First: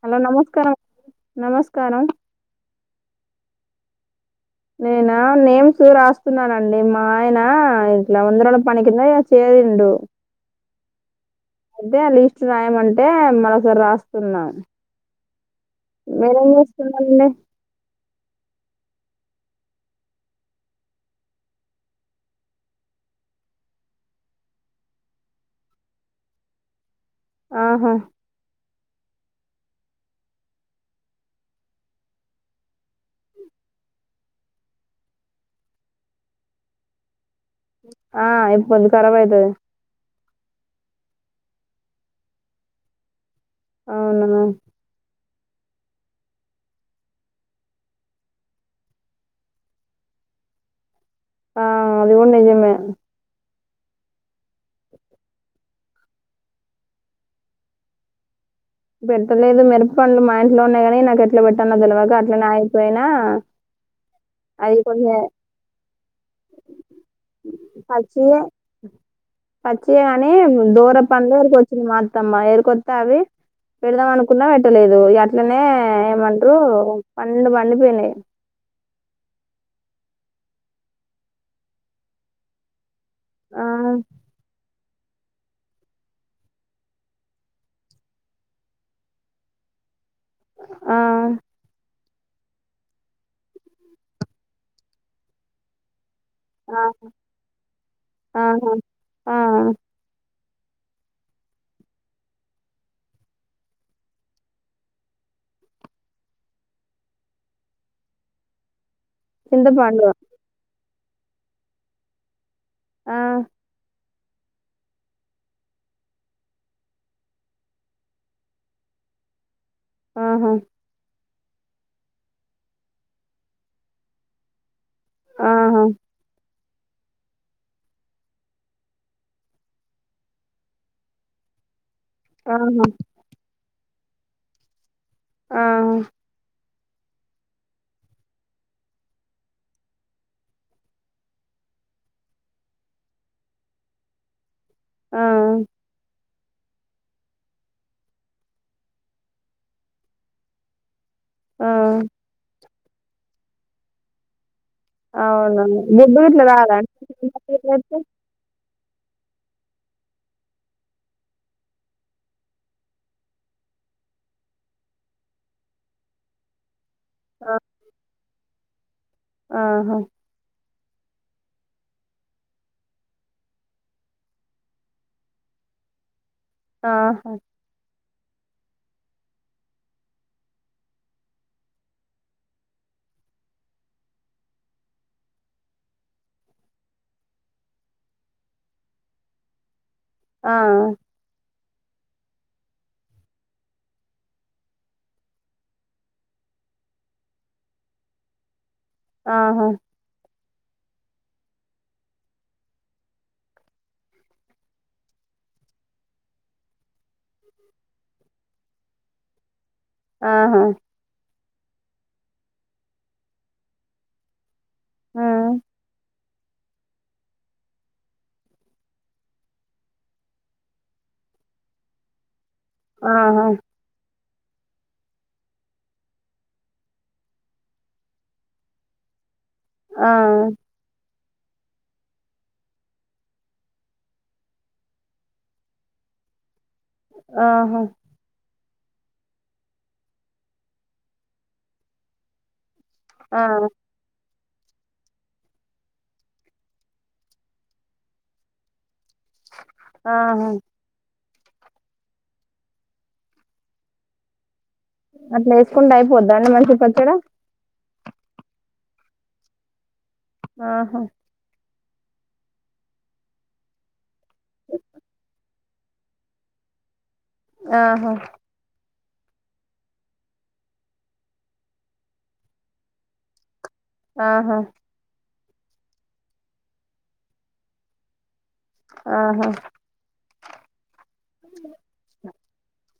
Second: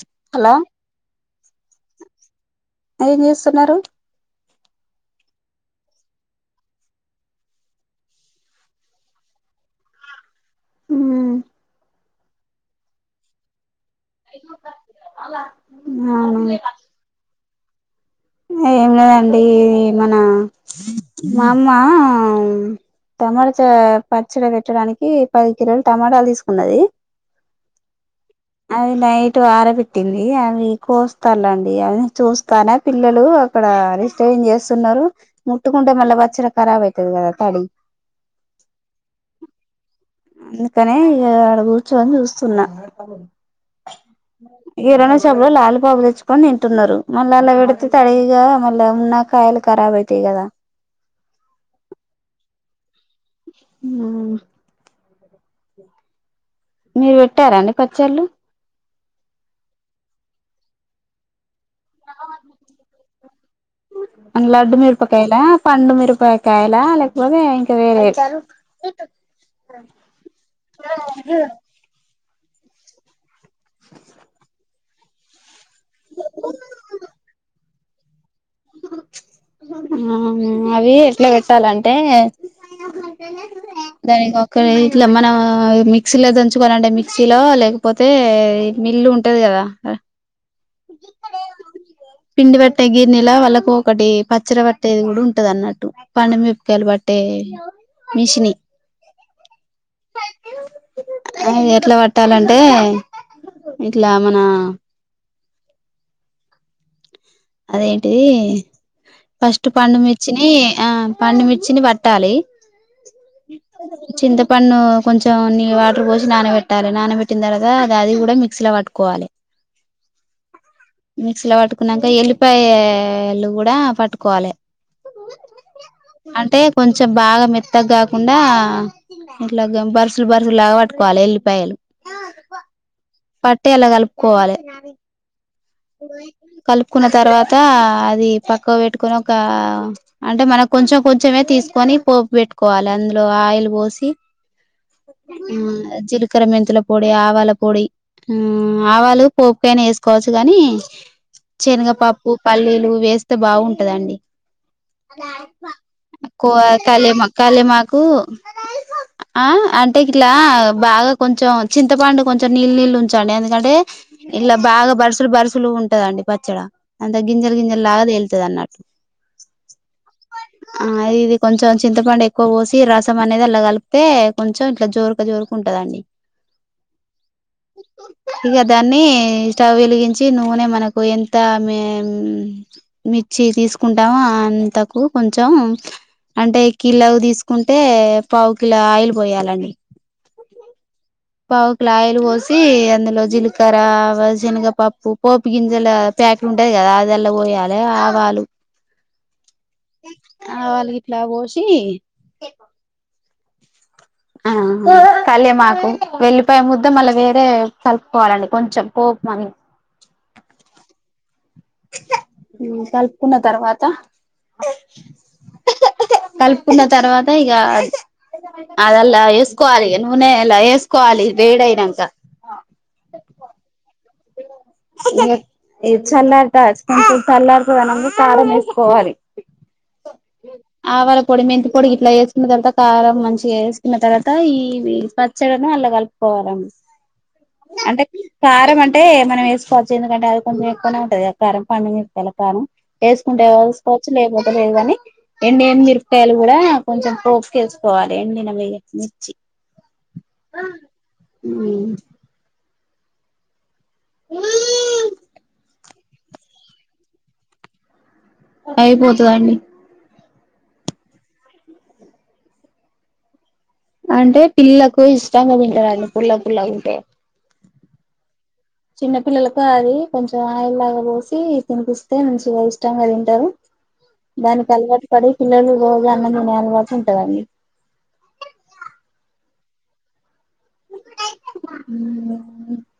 Hello నమస్కారం నమస్కారం స్తున్నారు నేనా నేమ్స్ రాస్తున్నానండి మా ఆయన ఇట్లా వందర పనికి కంద చే డు మ్మ్ అయితే లీస్ట్ రాయమంటే మారి రా స్తున్నా మీరేం చేస్తున్నండి ఏమి లేదండి మన మా అమ్మ టమాటా పచ్చడి పెట్టడానికి పది కిలోలు టమాటాలు తీసుకున్నది ఆహా అది నైట్ వర పెట్టింది అది కోస్తలండి అది చూస్తాల పిల్లలు అక్కడ రిస్టన్ చేస్తున్నారు ముట్టుకుంటే మళ్ళీ బచ్చడాఖరాబ్ అవుతుది కదా తడి ఆ ఇప్పు కొంతం ఖరాబ్ అవుతుది అందుకనే ఆడ కూర్చొని చూస్తున్నా అవునామా కిరాణా షాప్ లో లాలిపాప తెచ్చుకొని తింటున్నారు, మళ్ళ అలా పె తాడి ఈగ మళ్ళ ఉన్నాకాయలు ఖరాబ్ అయితయి కదా, ఆ అది కూడా నిజమే ఆ మీరు పెట్టారా అండి పచ్చళ్ళు పెట్టలేదు మిరప పండ్లు మా ఇంట్లో ఉన్నాయి. కాని నాకు ఎట్లా పెట్టాను తెలవకా అట్లనే అగి పోయినా, [unintelligible] లడ్డు మిరపకాయల పండు మిరపకాయలా లేకపోతే ఇంకా వేరే పచ్చియే పచ్చియే గాని దూర పలు ఎరుకొచ్చింది మా అత్తమ్మ ఎరుకొస్తా అవి పెడదాం అనుకున్నా పెట్టలేదు అట్లనే ఏమంటారు పండు పండిపోయినాయి. ఆ అవి ఎట్లా పెట్టాలంటే ఆ దాని గాకాడ ఏయి ఇట్లా మనం మిక్సీలో దంచుకోవాలంటే మిక్సీలో లేకపోతే మిల్లు ఉంటది, కదా ఆ పిండి పట్టే గిర్నెలా వాళ్ళకు ఒకటి పచ్చడ పట్టేది కూడా ఉంటది, అన్నట్టు పండు ఆ మిరపకాయలు పట్టే మిషిని, ఆహా ఆ అ ఎట్లా పట్టాలంటే ఇట్లా మన అదేంటిది ఫస్ట్ పండు చింతపండు మిర్చి ని ఆ పండుమిర్చిని పట్టాలి. ఆ చింతపండు కొంచెం నీ వాటర్ పోసి నానబెట్టాలి నానబెట్టిన తర్వాత అది అది కూడా మిక్సీ లో పట్టుకోవాలి. కోవాలె ఆహా మిక్సీ లో పట్టుకున్నాక ఎల్లిపాయలు కూడా పట్టుకోవాలి, ఆ హ అంటే కొంచెం బాగా మెత్తగ కాకుండా ఇట్లాగా బరుసులు, బరుసులుగా పట్టుకోవాలి ఎల్లిపాయలు, ఆహా పట్టి అలా కలుపుకోవాలి, ఆ కలుపుకున్న తర్వాత అది పక్కవ పెట్టుకొని ఒక అంటే మనం కొంచెం కొంచమే తీసు కోని పోపు పెట్టుకోవాలి అందులో ఆయిల్ పోసి, ఆ జీలకర్ర మెంతుల పొడి ఆవాల పొడి ఆ ఆవాలు పోప్పుకైనా వేసుకోవచ్చు, కాని ఆ శనగపాప్పు, పల్లీలు వేస్తే బాగుంటదండి. అవునా గుడ్డు గిట్ల కో రాదా అండి? కాలేమా, చింతపండు ఇట్లా అయితే? కాలేమాకు ఆ అంటే ఇట్లా బాగా కొంచెం చింతపండు, కొంచెం నీళ్ళు నీళ్ళు ఉంచండి ఎందుకంటే ఇలప్ బాగా బరుసలు బరుసులు ఉంటదండి పచ్చడి అంత ఆ గింజలు గింజలు లాగా తేలుతది అన్నట్టు, ఆహా ఆ అది ఇది కొంచెం చింతపండు ఎక్కువ పోసి రసం అనేది అలా కలిపితే కొంచెం ఇట్లా జోరక జోరుకుంటు, ఉంటదండి ఆహా ఇగా దాన్ని స్టవ్ వెలిగించి నూనె మనకు ఎంత మీ మిర్చి తీసుకుంటామో అంతకు కొంచెం అంటే కిలకు తీసుకుంటే పావు కిల ఆయిల్ పోయాలండి, ఆ పావు కిల ఆయిల్ పోసి అందులో జీలకర్ర శనగపప్పు పోపు గింజలు ప్యాకేట్ ఉంటది కదా అది అలా పోయాలి ఆవాలు, ఆహా ఆవాలు గిట్ల పోసి, ఆ కాలేమాకు వెళ్లిపాయ ముద్ద మళ్ళీ వేరే కలుపుకోవాలండి కొంచెం పోపు మం ఆహా కలుపుకున్న తర్వాత ఆ కలుపుకున్న తర్వాత ఇగా అదలా ఎస్కోవాలి నూనెలా ఎస్కోవాలి వేడి ఐనాక ఆహ ఈ చల్లారిత కొంచం చల్లారితదనంగా కారం వేసుకోవాలి ఆ ఆవాల పొడి మెంతి పొడి ఇట్లా వేసుకున్న తర్వాత కారం మంచిగా వేసుకున్న తర్వాత ఈ పచ్చడను అల్లా కలుపుకో కారం ఆహా కారం అంటే మనం వేసుకోవచ్చు ఎందుకంటే అది కొంచెం ఎక్కువనే ఉంటుంది కారం పండు మిరపకాయల కారం ఆ వేసుకుంటే వసుకోచ్చు లేకు లేదు కాని ఎండి ఏమి మిరపకాయలు కూడా కొంచెం పోపుకేసుకోవాలి ఎండిన ఆహ హూ ఉ అట్లా వేసుకుంటే అయిపోద్దా అండి మనకి పచ్చడ అయిపోతదండి ఆహా అంటే పిల్లలకు ఇష్టంగా తింటారండీ పుల్లపుల్లగా ఉంటే ఆహా చిన్న పిల్లలకు అది కొంచెం ఆయిల్ లాగా పోసి తినిపిస్తే మంచిగా ఇష్టంగా తింటారు ఆహా దానికి అలవాటు పడి పిల్లలు రోజు అన్నం తినే అలవాటు ఉంటదండి ఆహా ఉమ్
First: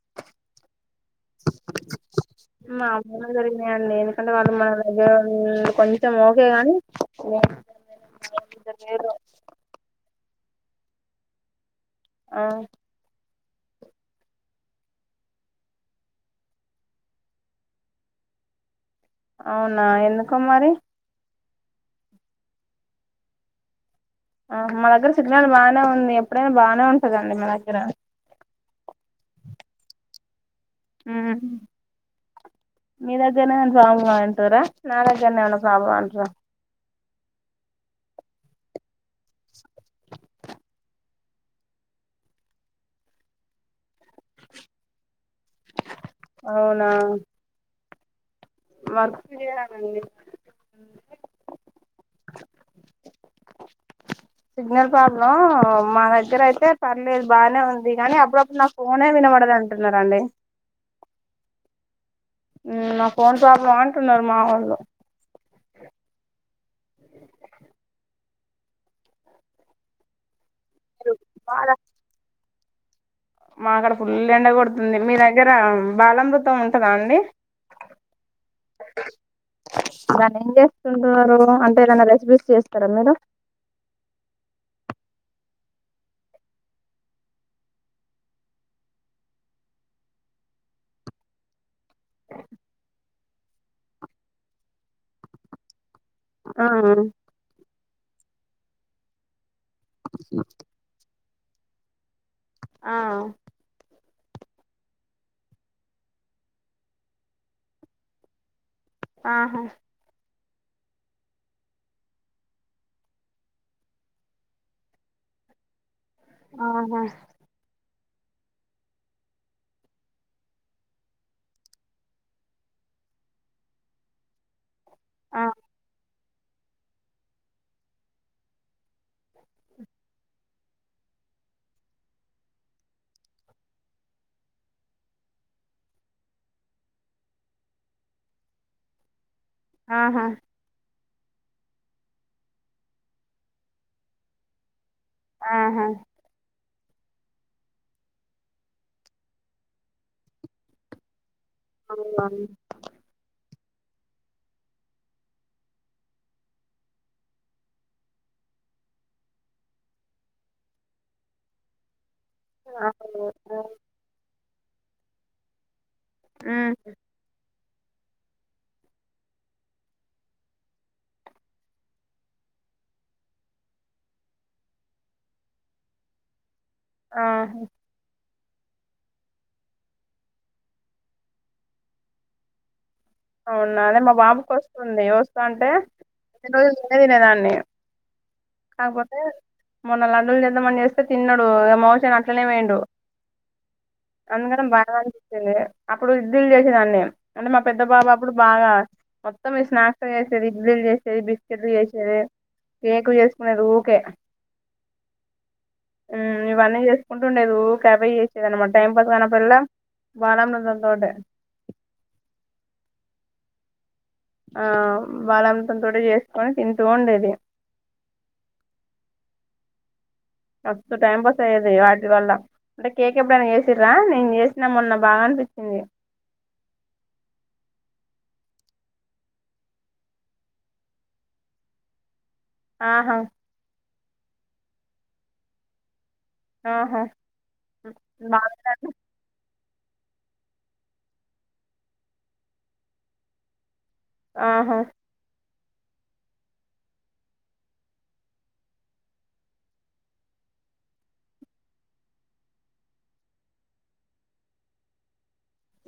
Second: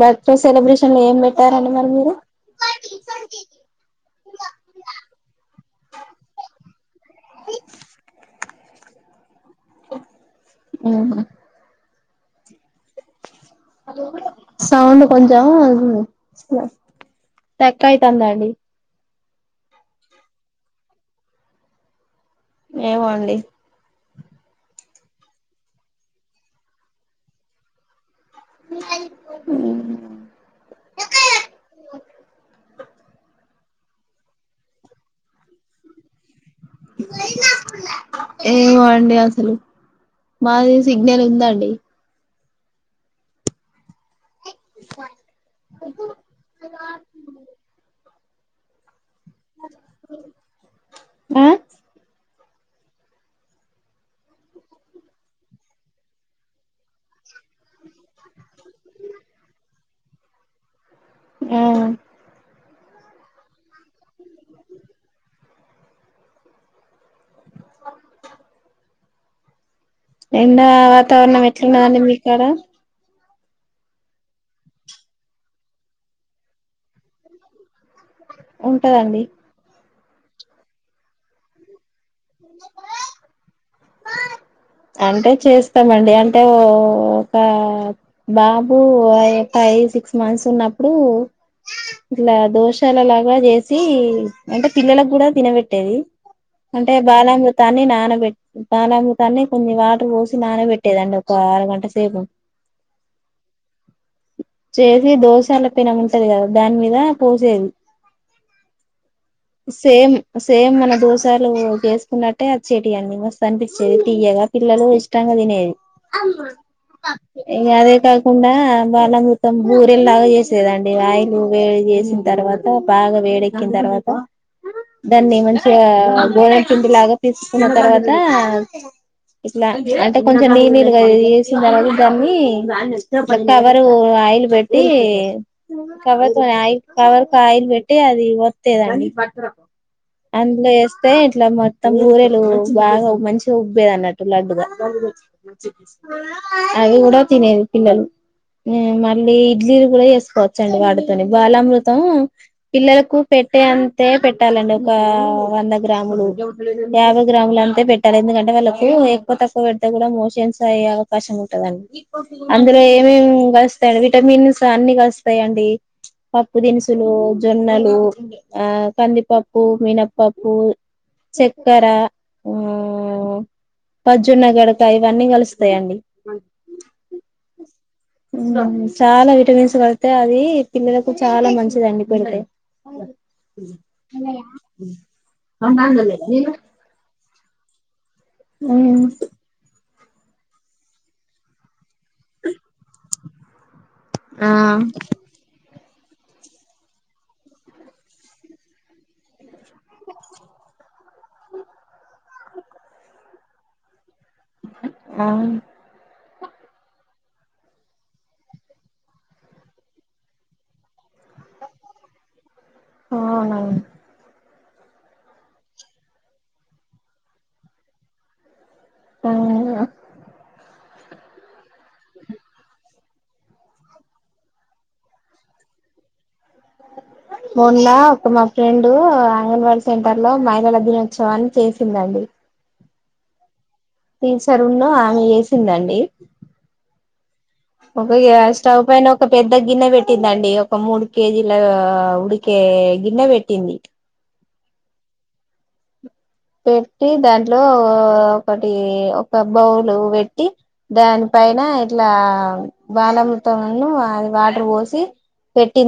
బర్త్ డే సెలబ్రేషన్ లో ఏం పెట్టారండి మరి మీరు నార్మల్ గా జరిగినాయండి ఎందుకంటే వాళ్ళు మన దగ్గర కొంచెం ఓకే గాని [unintelligible] ఉహు ఆ సౌండు కొంచం ఇది స్ట్రక్ అయితాందండి అవునా ఎందుకు మరి ఏమో అండి అహా మా దగ్గర సిగ్నల్ బాగానే ఉంది ఎప్పుడైనా బాగానే ఉంటదండి మా దగ్గర హూమ్ హుమ్ మీ దగ్గరనేవన్నా ప్రాబ్లం అంటరా నా దగ్గరనే ఏవన్నా ఫ్రాబ్లం అంటారా ఏవో అండి అసలు మాది సి గ్నలు ఉందండి [unintelligible] అవునా వర్కు చేయాలండి [inaudible] ఆ సిగ్నల్ ప్రాబ్లం మా దగ్గర అయితే పర్లేదు బాగానే ఉంది కానీ అప్పుడప్పుడు నాకు ఫోనే వినబడదు అంటున్నరండీ హ నా ఫోన్ ప్రాబ్లమా అంటున్నారు మా వాళ్ళు [inaudible] ఎండా వాతావరణం ఎట్లా ఉన్నదండీ మీకాడ మాకాడ ఫుల్ ఎండ కొడుతుంది మీ దగ్గర బాలామృతం ఉంటదా అండి [inaudible] ఉంటదండి దాన్ని ఏం చేసుకుంటున్నారు అంటే ఏదన్నా రె అంటే చేస్ స్తామండి అంటే ఒక బాబు ఫైవ్ సిక్స్ మంత్స్ ఉన్న ఇప్పుడు ఇట్లా దోశలలాగా చేసి అంటే పిల్లలకు కూడా తినబెట్టేది ఆ అంటే బాలామృతాన్ని నానబె బాలామృతాన్ని కొంచెం వాటర్ పోసి నానబట్టేదండి ఒక ఒక అరగంట సేపు ఆ చేసి దోశల పెనముం ఉంటాది కదా దాని మీద పోసేది ఆహా సేమ్ సేమ్ మన దోశలు చేసుకున్నట్టే వచ్ఛేటియ్యి అండి మస్తు అనిపించేది తీయగా పిల్లలు ఇష్టంగా తినేది ఆహా అదే కాక కాకుండా బలామృతం పూరి లాగా చేసేదండి ఆయిలు వేడి చేసిన తర్వాత బాగా వెడకి తర్వాత దాన్ని ఆ మంచిగా పిండి లాగా తీసుకున్న తర్వాత ఇట్లా అంటే కొంచెం నీ నీరుగా వేసి కలరు గామి తర్వాత దాన్ని కవరు ఆయిల్ పెట్టి కవర్ కవర్ కు ఆయిల్ పెట్టి అది వత్తేదండి ఆహా అందులో వేస్తా ఇట్లా మొత్తం కూరేలు బాగా మంచిగా ఉబ్బేది అన్నట్టు లడ్డుగా ఆహా [inaudible] అవి కూడా తినేది పిల్లలు మళ్ళీ ఇడ్లీలు కూడా చెసుకోవచ్చండి వాడుతోనే బాలామృతం ఉమ్ పిల్లలకు పెట్ట పట్టే అంతే పెట్టాలండి ఒక వంద గ్రాములు యాభై గ్రాములు అంతే పెట్టాలి ఎందుకంటే వాళ్ళలకు ఎక్కువ తక్కువ పెడితే కూడా మోషన్స్ అయ్యే అవకాశం ఉంటదండి అందులో ఏమేమి వస్తాయి విటమిన్స్ అన్ని వస్తాయిండి పప్పు తినుసులు జొన్నెలు ఆ కందిపప్పు మినప్పప్పు చక్కర అ పజ్జున్న గడక ఇవన్నీ కలుస్తాయండి ఆ చాలా విటమిన్స్ కడితే అది పిల్లలకు చాలా మంచిద అండి పెడితే అవునా అదే మా బాబుకి వస్తుంది వస్త అంటే రెండు రోజులు నెనే తినేదాన్ని కాకపోతే మొన్న లడ్డలు చేద్దామ చేస్తే తిన్నాడు మోషన్ అట్లనే పోయుండు ఆ అందరం బాగా అనిపించింది అప్పుడు ఇడ్లీలు చేసందాన్ని అంటే మా పెద్ద పెద్ద బాబా అప్పుడు బాగా మొత్తం స్నాక్స్ చేసేది ఇడ్లీలు చేసేది బిస్కెట్లు చేసేది కేక్ చేసుకున్నె ఊకే ఆ ఉమ్ ఇవన్నీ చేసుకుంటే నెను ఓకే అవే చేసేదన్నమాట టైం పాస్ గానప్పుడల్లా బాలామృతం తోటే అవును ఆ బాలామృతం తోటే చేసుకొని తింటూ ఉండేది ఆ మస్త్ టైం పాస్ అయ్యేది వాటి వల్ల అంటే కేక్ ఎప్పుడైనా చేసిరా నేను చేసినా మొన్న బాగా అనిపించింది [inaudible] మొన్లా ఒక మా ఫ్రెండు అంగన్వాడీ సెంటర్ లో మహిళల దినోత్సవాన్ని చేసిందండి ఆహా టిసర్ ఉన్న ఆమే చేసిందండి ఆహా ఒగ యి బాగా యస్ స్టవ్ పైన ఒక పెద్ ద్ద గిన్నె పెట్టిందండి ఒక మూడు కేజీల ఆ ఉడికే ఆ గిన్నె పెట్టింది ఆహా పెట్టి దాంట్లో ఒకటి ఒక బౌలు పెట్టి దాని పై పైన ఇట్లా బాలామృతం ను అ ద్ వాటర్ పోసి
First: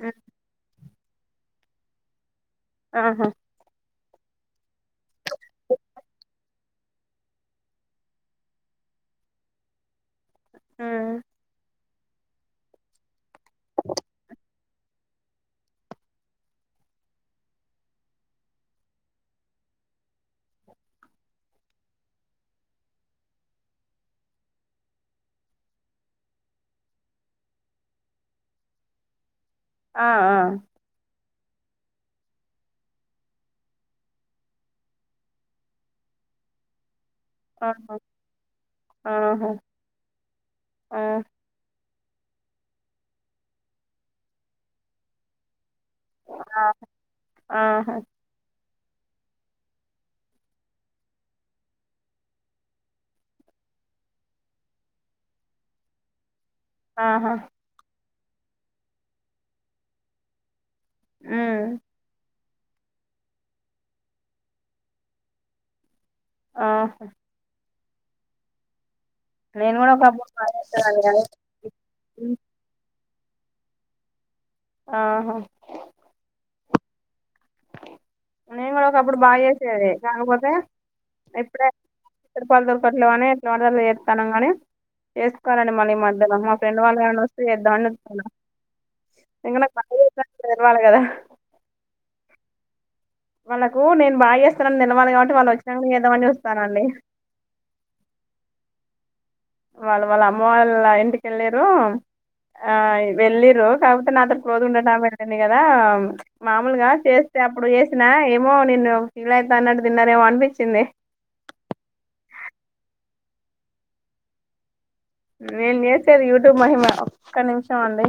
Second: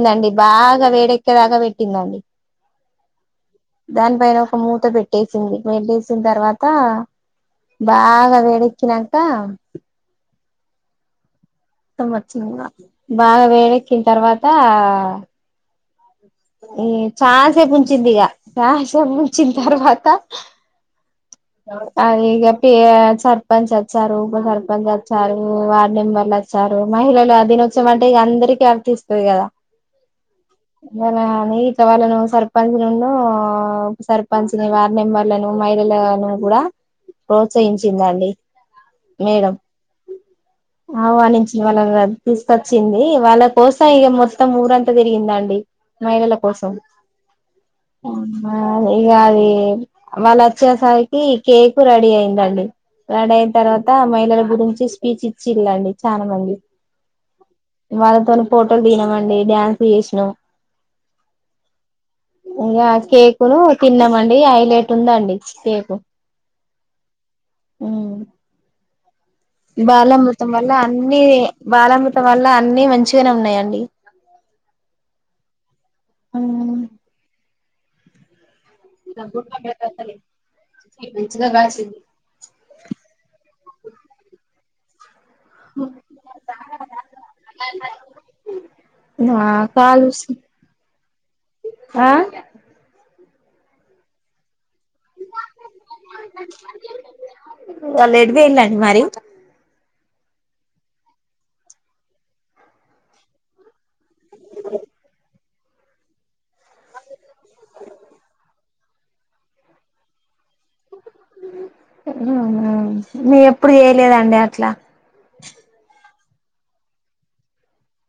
ఉమ్, బాగా వేడెక్కేదాకా పెట్టిందండి ఆహా దాని పైన ఒక మూత పెట్టేసింది పెట్టేసిన్ తర్వాత అ బాగా వేడేకి నంకా ఆ [unintelligible] మొత్తం వచింగ బాగా వేడెకీ న్ తర్వాత అ ఈ చాన్ సేప్ ఉంచిదిగ చాన్ సేపు ఉంచిన్ తర్వాత ఆ ఇగ పి అ సర్ పంచ్ వచ్చారు ఉప సర్ పంచ్ వచ్చారు వార్డ్ నెంబర్లు వచ్చారు మహిలల దినోసం అంటే ఇగ అందరికీ అర్ తిస్తుంది కదా ఆ ఆ కాని ఇట వాళ్ళ ను సర్ పంజును ఆ ఉప సర్ పంచ్ ని వార్డ్ నెంబర్లను మహిళల నన్ను గూడా ఆహా ప్రోత్సహించిందండి ఆహా మేడం ఆ ఆవానించిన వాల్ అందరన్ తీస్ కొచ్చింది వాళ్ళ కోసం ఇగ మొత్తం ఊరంతా తిరిగిందండి మైల కోసం ఆహా అవ్ ఆ ఇగ అది వాల్ అచ్చేసరికి కేకు రడీ అయిందండి రడయన్ తర్వాత మహిళల గురించి స్పీచ్ ఇచ్చిల్ లండి చాల మంది ఆహా వాళ్ళతోని ఫోటోలు దిగినమండి డ్యాన్స్ ఎశ్ నమ్ హ్మ్ ఇంగ కేకును తిన్నామండి ఐలేటు ఉందండి కేకు ఆహా హుమ్ నేను కూడా ఒకప్పుడు బాలామృతం బాగా వల్ల చేసేదాన్ని కానీ అన్ని బాలామృతం ఉమ్, వల్ల అన్ని మంచి చిగా నే ఉన్నాయండి ఆహా నేను కూడా ఒకప్పుడు బా చేసేది కాకపోతే ఇప్పుడే పలు దొరకట్లులేవు అని వర్ దళ్ [unintelligible] చేతనం గాని చేసుకోలండి మళ్ళీ ఈ మధ్యలో మా ఫ్రెండ్ వాళ్ళు గాండ్లు వస్తే చేద్దాం అని చు ఇంగ నా పల్ [unintelligible] తెల్ వాల్ కద ఆ వాళ్ళలకు నేను బాచే వస్త రన్ తెల్ వాల్ కాబట్టి వాళ్ళు వచ్ నంక్ చేద్దామని చూస్తానండి వాళ్ళు ఎటు పోయిల్లండి మరి వాళ్ళు వాళ్ళ అమ్మ వాళ్ళ ఇంటిక్ ఎళ్ళిరు ఆ వెళ్ళిరు కాబట్ నాతో క్లోస్ ఉన్నటమే అండ్ [unintelligible] నే కదా చ్ మామూలుగా చేస్తే అప్పుడు చేసినా ఏమో నిేన్న ఫీల్ అయితాన్నట్టు తిన్నారేమో అన్ అనిపిచింది మీ ఎప్పుడ్ చేయిలేదండి అట్లా నేన్ చేసేది యూట్యూబ్ మహిమ ఒక్క నిమిషం అండి